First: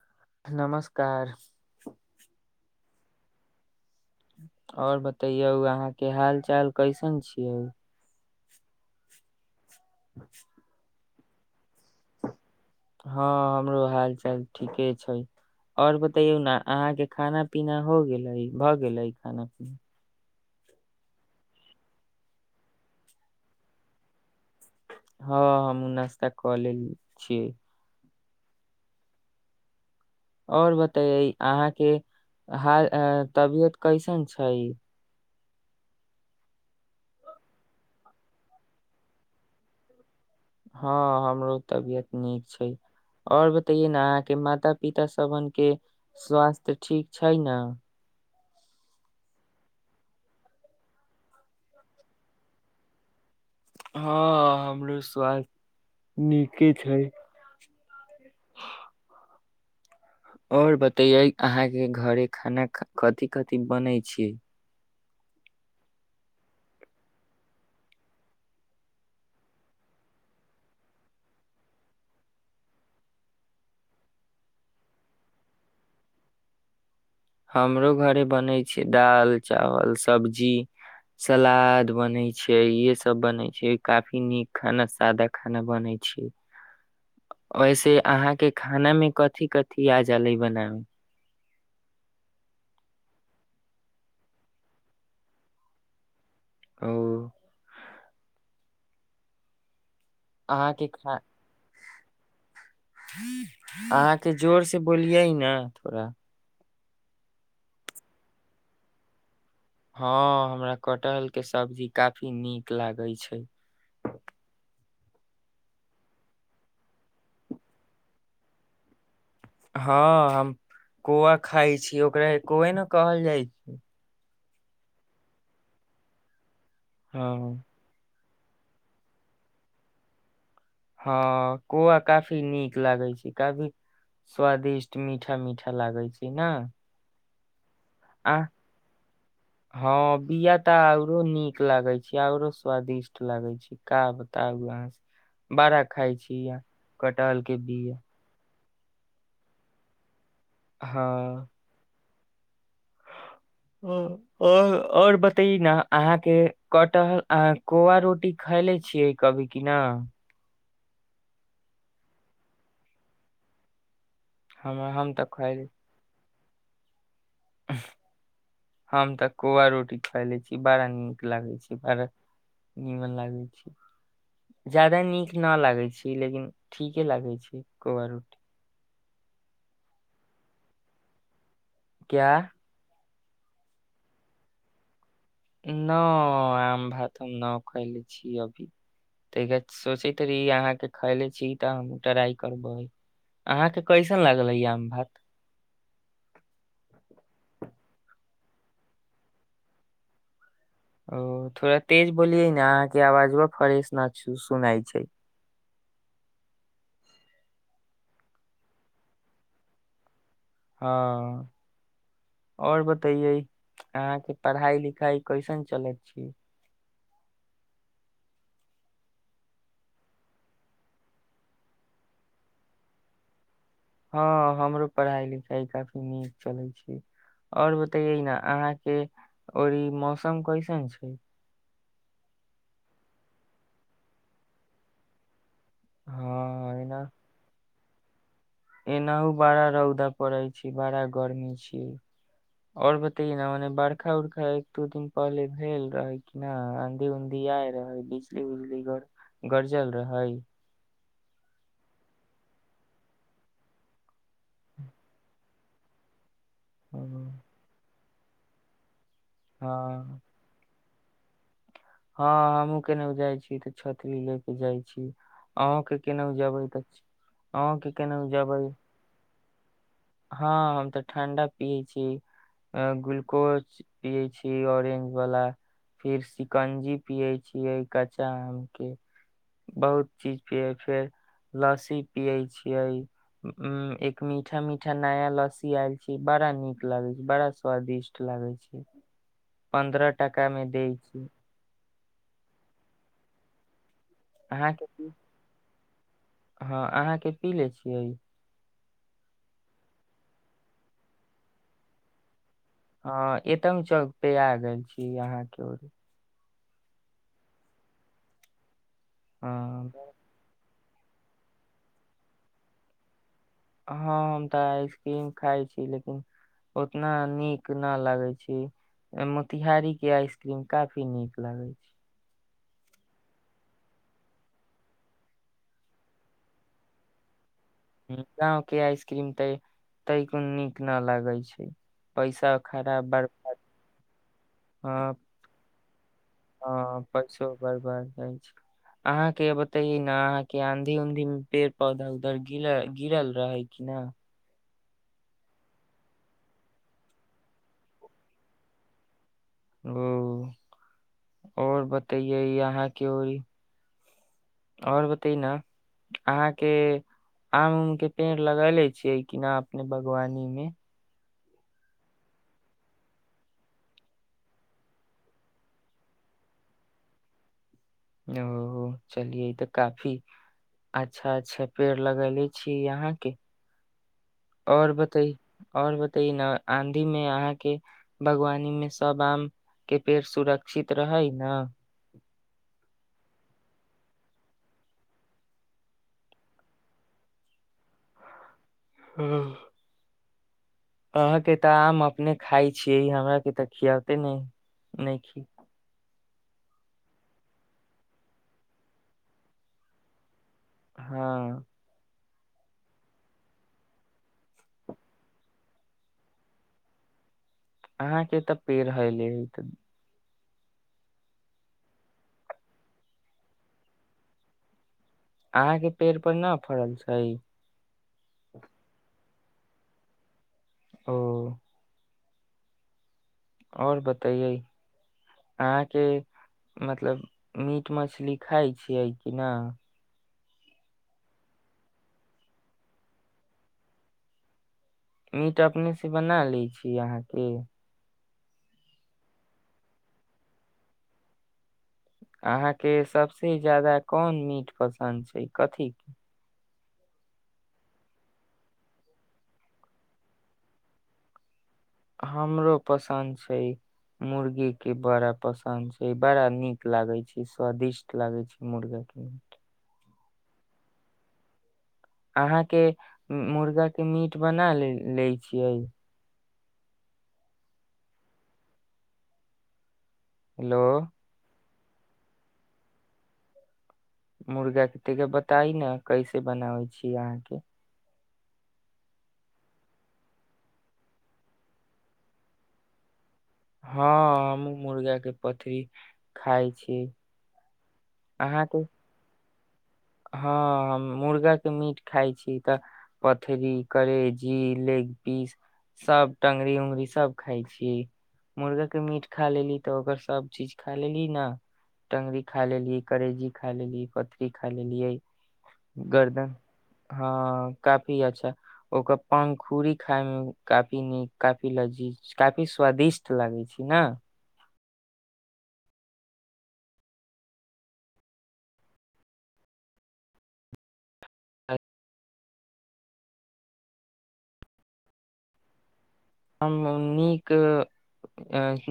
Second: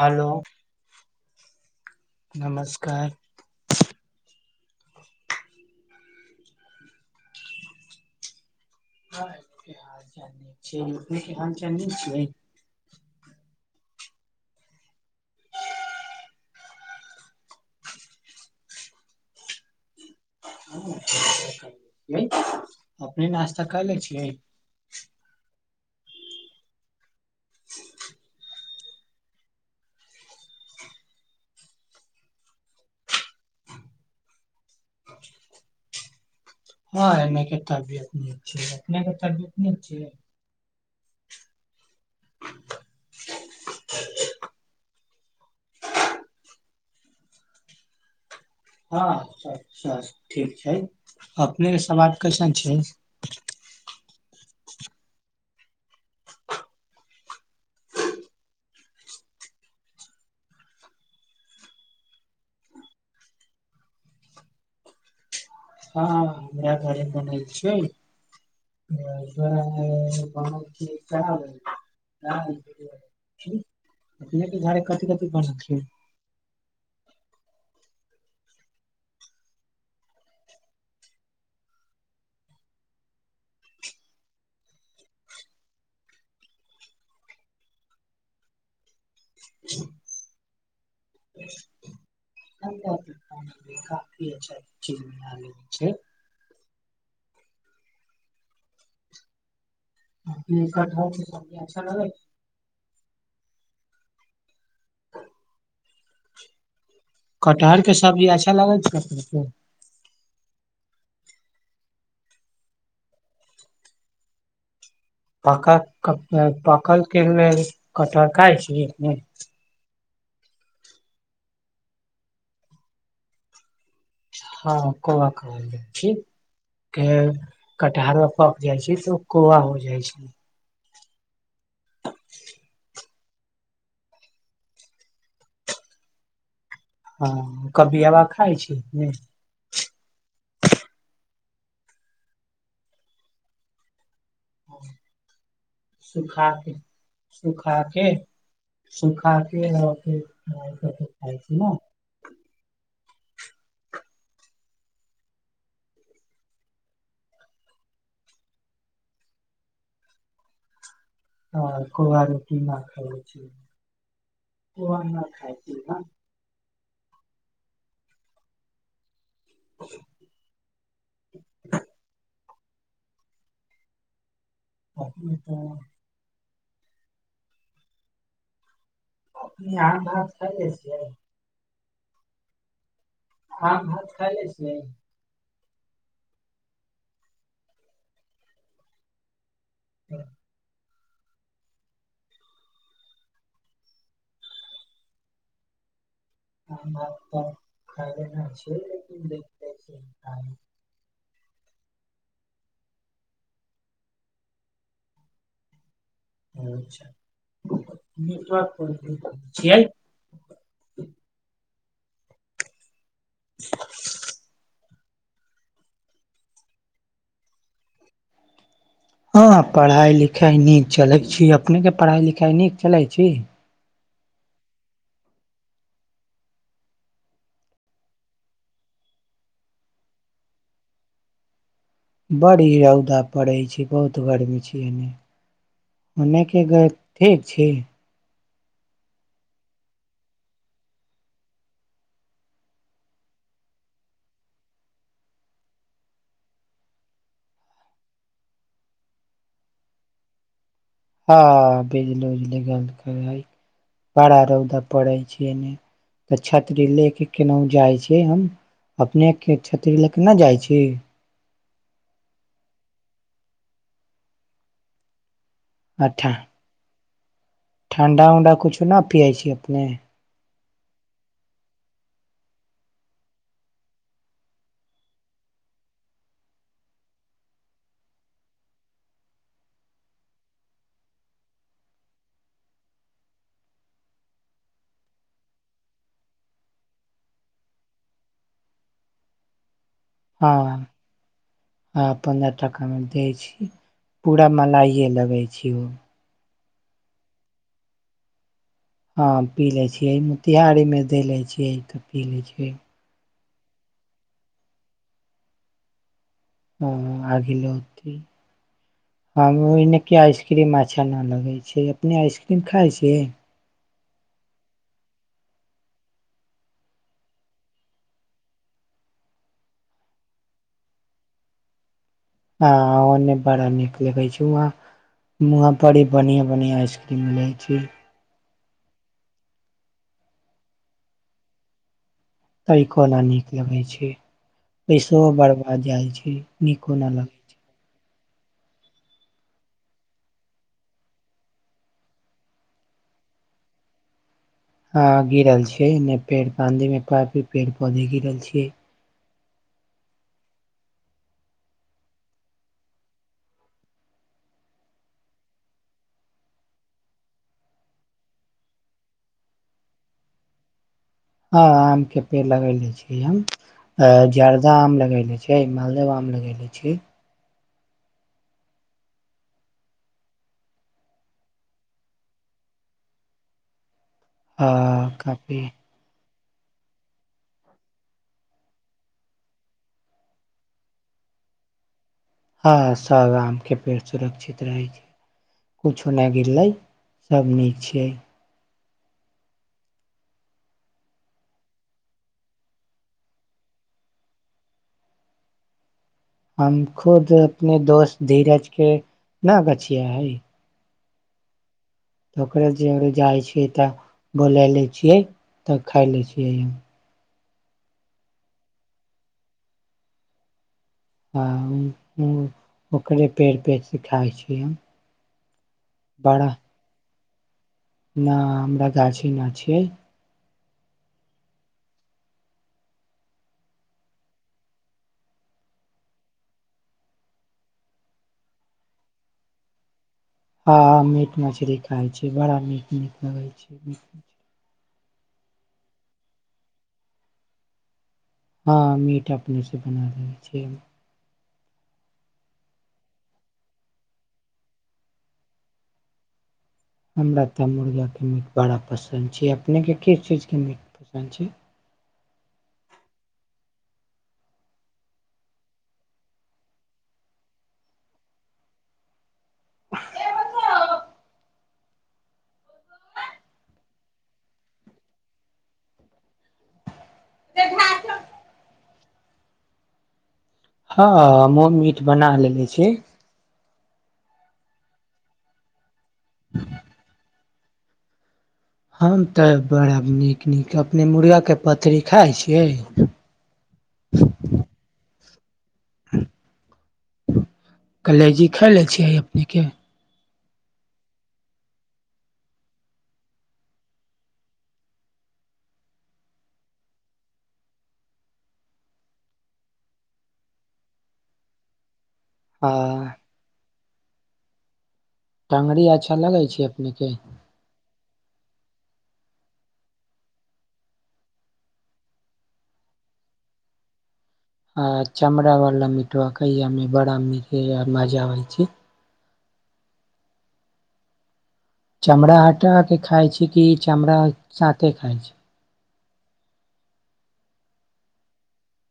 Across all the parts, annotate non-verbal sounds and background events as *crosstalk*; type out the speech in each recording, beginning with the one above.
Hello नमस्कार नमस् *unintelligible* आओर बतैयौ अहाँके हाल चाल कैसन छियै? *unintelligible* *unintelligible* *unintelligible* हँ हमरो हाल चाल ठीके छैय आओर बतैयौ ने अहाँके खाना पीना हो गेलै भऽ गेलै खाना पीना? अपने नास्ता करले छियै? हँ नास्ता क लेली। छी आओर बतई अहाँके हाल तबियत कैसन छैय? *unintelligible* हँ हमरो तबियत नीक छैय आओर बतैयए ने अहाँके माता पिता सभनके स्वास्थ्य ठीक छैय ने? हँ ठीक छैय, अपने *unintelligible* कैसन छैय? हँ हमरो स्वास्थ नीके छैय। आओर बतैयै अहाँके घरे खाना कथि कथि बनै छैय? हँ हमरा घर बनै छ कथि क कर हमरो घरे बनैत छै दाल चावल सब्जी सलाद बनै छै इहे सब बनै छै काफी नीक खाना सादा खाना बनै छै वैसे अहाँके खाना मे क थी कथी *unintelligible* बनाब। *inaudible* *unintelligible* *unintelligible* अहाँके खा *unintelligible* अहाँके जोरसँ बोलियै ने थोड़ा कटहरके सब्जी अच्छा लागै छै कह हँ हमरा कटहलके सब्जी काफी नीक लागै छै पक पकल कने कटर कै छै हँ हम कौआ खाइ छी ओकरा कोौे ने कहल जाइ छै हँ क कह जा छी के हँ कटिहहार पक जाइ छै तऽ कौआ हो जाइ छै हँ कौआ काफी नीक लागै छै काफी स्वादिष्ट मीठा मीठा लागै छै ने हँ कभी हबा आ खाइ छै कुता औरो नीक लागे छी औरो स्वादिष्ट लागे छी क तबहाँ बड़ा खाइ छी सुखा य के कटहलके बी सुखा के सुखा क भ सब त खइ छी ने ह ओर आओर बतय ने अहाँके कटहल अहाँ कौआ रोटी खयले छियै कभी कि न ह कु आरूटी न खै छै हम ओ हम तऽ खाय खैले छी ने हम हम तक कौआ रोटी खुा ले छी बड़ा नीक लागै छै बड़ा निीमन लागै छै ज्यादा नीक अपने न तऽ लागैत छी लेकिन ठीके लागै छी कोब रुटी आम खे छिय क्य आ भात खइ ले छ भ न आम भात हम न खयले छीय अभी त सोचैती अहाँके खैले छी तऽ हम ट्राई करबै अहाँके कैसन लागले आम भात ह भात तऽ ख *unintelligible* ओ थोड़ा तेज बोलिये ने अहाँके आवाज फ्रेश न सुनाइ छै *inaudible* आओर बता अहाँ के पढ़ाई लिख गाय कैसन चलै छी हँ पढ़ाइ लिखाइ नीक चलैत छी अपनेके पढ़ाइ लिखाइ नीक चलैत छी हँ हमरो पढ़ाइ लिखाइ काफी नीक चलै छै आओर बतैयै ने अहाँके री मौसम कैसन छै बड़ी रौदा पड़ै छै बहुत गर्मी छी एन्न ओनेके हँ ग एना ठीक छी एनाहु बड़ा रौदा पड़ै छै बड़ा गर्मी छीिय आओर बतै न मने बरखा उरखा एक दू दिन पहिले भेल रहे कि न आंधी उऊंधी आय रहे बिजली उजली गर गर्जल रहै हँ भजल उजल ग कर भड़ा रौदा पड़ै छै तऽ छात्री ले के हँ केनाहु जाय छै के हम अपनेके क्षति लऽ क नहि जाइत छी हँ हमहूँ केने जाइ छी तऽ छती ले के जाइ छी अहूं के केनाहु जेबै तऽ अहूँ के ठण्डा केनाहु उऊण्डा जेबै कुछु न पियै छी अपने हँ हम ते ठं्डा पिये छी ग्लूकोज पिये छी ऑरेंज वाला फिर स कंजी पिये छियै कच्चा आम के बहुत चीज पिय फेर लस्सी पियै छियै एक मीठा मीठा नया लस्सी आयल छी बड़ा नीक लागे छै बड़ा स्वादिष्ट लागे छै पन्द्रह हँ टाकामे द छी हँ पन्द्रह टाकामे दै छी पूरा अहाँके मलाइए की लगै छियौ हँ अहाँके पी ले छियै हँ पी ले छियै मोतिहारी मे द ले छियै तऽ पी ले छीियै हँ एतम चौक पे आ गेल छी अहाँके र ह आग ल होत हम ओ हँ नकी आइसक्रीम अच्छा नहि लगै छै अपने आइसक्रीम खाइ छियै हँ हम तऽ आइसक्रीम खाइत छी लेकिन उतना नीक नहि लगैत छै मोतिहारीके आइसक्रीम काफी नीक लगैत छै बड़ा नीक लिखै छी वहाँ वाँ बड़ी बढ़िआँ बढ़िआँ आइसक्रीम मिलै ीक गांव के आइसक्रीम त ताकन नीक न लागे छै पैसा खराब तरिकोना नीक बर्बाद लगे छै हँ पैसो बरब आ जाइ छै नीको हँ न लगे पैसो छै बरबर अहाँके बतैये ने अहाँके आंधी उधी मे पेड़ पौधा उधरि गिरल रहे कि न ह गिरल छियै पेड़ पधे मे की पेड़ पौधे गिरल छीियै ओ आओर बतैयै अहाँके आओर बतै न अहाँके आम उम के पेड़ लगले छियै किना अपने बागवानी मे हँ आमके पेड़ लगयनेे छीियै हम जर्दा आम लगयने छियै मालदे आम लगयनेे छीै ओ चलिये ई तऽ काफी अच्छा अच्छा पेड़ लगले छीियै यहाँके हँ कफी और आंधी मे अहाँ के बागवानी मे सब आम के पेड़ सुरक्षित रहै ने हँ सभ आमके पेड़ सुरक्षित रहै छै किछो नहि गिरलै सभ नीक छियै हँ अहाँके तऽ आम अपने खाइ छियै हमराके तऽ खियाबते नहि नहि खी हम खुद अपने दोस्त धीरज के ना बचिया है हँ ओकरो जे जाइ छियै तऽ बोलय लै छियै तऽ खा लै छियै अहाँके तऽ पेड़ हले आ ओकरे पेड़ पेड़ सीखाइ छिय हम अहााँ के पेड़ पर न फड़ल छै न हमरा गाछी न छ ओ आओर बतैयै अहाँके मतलब मीट मछली खाइ छियै कि नहि हँ ह मीट मछरी खाइ छै बड़ा मीट नीक लगै छै मीट मछली मीट अपनेसँ बना लैत छी अहाँके हँ मीट अपनेसँ बना लै छिय अहाँके सभस ज्यादा कोन मीट पसन्द छै कथीके हमरा तऽ मुर्गाके मीट बड़ा पसन्द छै अपनेके किस चीजके मीट पसन्द छै हमरो पसन्द छै मुर्गे के बड़ा पसन्द छै बड़ा नीक लागैत छै स्वादिष्ट लागैत छै मुर्गाे अहाँके मुर्गाके मीट बना ले लैत छियै घ हेलो हँ म बना लेे छी मुर्गा खेति ब तइ ने कैसे बनाबै छीयै अहाँ के हम तऽ बड़ा नीक नीक अपने मुर्गाके पथरी खाइ छियै हँ हमू मुर्गा के पथरी खााय छी अहाँके नीक हँ हम मुर्गाके मीट खाइ छी तऽ पथरी करेजी लेग पीस सभ टङंगरी उङ्गरी सभ खाइ छी मुर्गाके मीट खा लेली तऽ ओकर सभचीज खा लेली ने टंगरी खाइ हाँ करेजी खाइ लेल पत्री ख लेल लियै टंगरी अच्छा लगे गर्दन छै अपने के हँ काफी अच्छा ओ क पंखुरुरी खााय मे काफी नीक काफी लजीज काफी स्वादिष्ट लागै छै ने आ चमड़ा वला मीठा कहिमे बड़ाी मजा होइ छै चमड़ा हटा के खााय छै कि चमड़ा साे खााय छै हम नीक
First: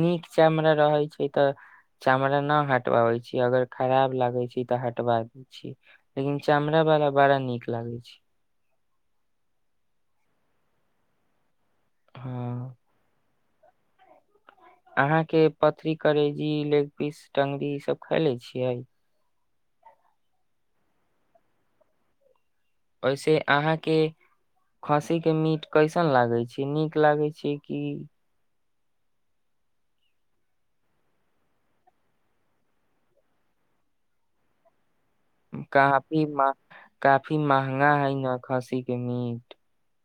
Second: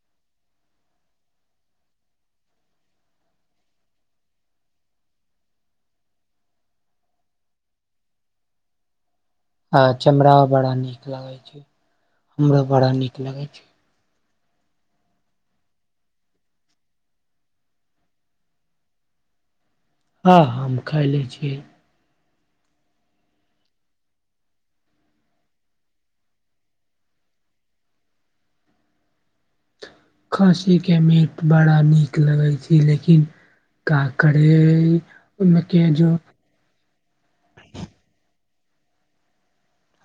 नीक चमड़ा रहैत छै तऽ चमड़ा नहि हटवाबैत छी अगर खराब लागै छै तऽ हटवा दै छी लेकिन चमड़ावला बड़ा नीक लागै छै हँ चमड़ा बड़ा नीक लागै छै हमराो हँ बड़ा नीक लगैत *inaudible* अहाँके पथरी करेजी लेग पीस टंगरी ईसभ खाय ले छियै हँ ह हम खाय ले छियै ओहिसे अहाँके खस्सीके मीट कैसन लागै छै नीक लागै छै कि खाँसी के मट बड़ा नीक लगै छै लेकिन काके ओहिमे क जो काफी मा- काफी महंगा है न खस्सी के मीट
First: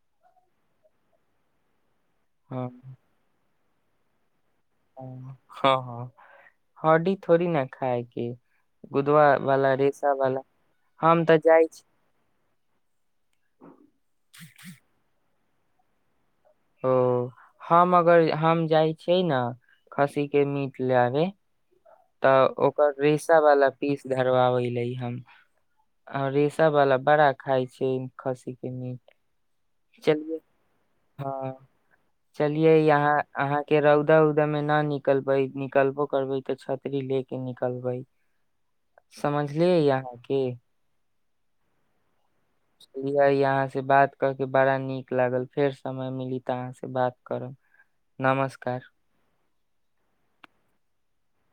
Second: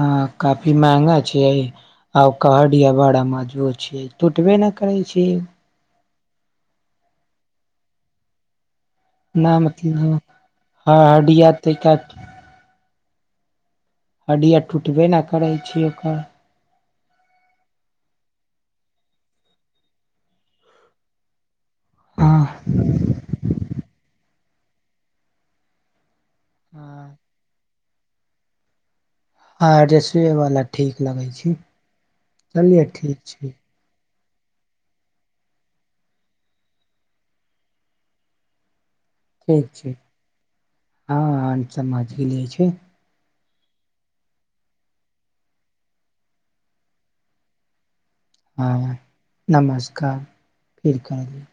हँ काफी महंगा छै आउ हँ कडिया वड़ा म ज छ तू हटबे नहि करै छी हर्दी थोड़ी न खाय कि न मतलब ह हम तऽ हडिया जाइ छी त क हडीिया टुटब ने करै छी ओकर ओ हम अगर हम जाइ छियै ने खस्सी के मीट लेबे हाँ तऽ ओकर रेसा वाला पीस धरबाबै ले हम आ रिस बला बड़ा खाय छै चन खासी के नीट हँजस्वी वाला ठीक लगे हँ छै चलिे चलिये यहाँ ठीक छै। अहाँके र उौदा उदा में ना निकलबै निकलबो करबै तऽ छतरी ले के निकलबै ठीक समझलियै छै यहाँ के हँ अन त मछ लै छै चलिये यहाँ से बात कऽ के बड़ा नीक लागल फेर समय मिली तऽ अहाँ से बात करू हँ नमस्कार फिर करलिय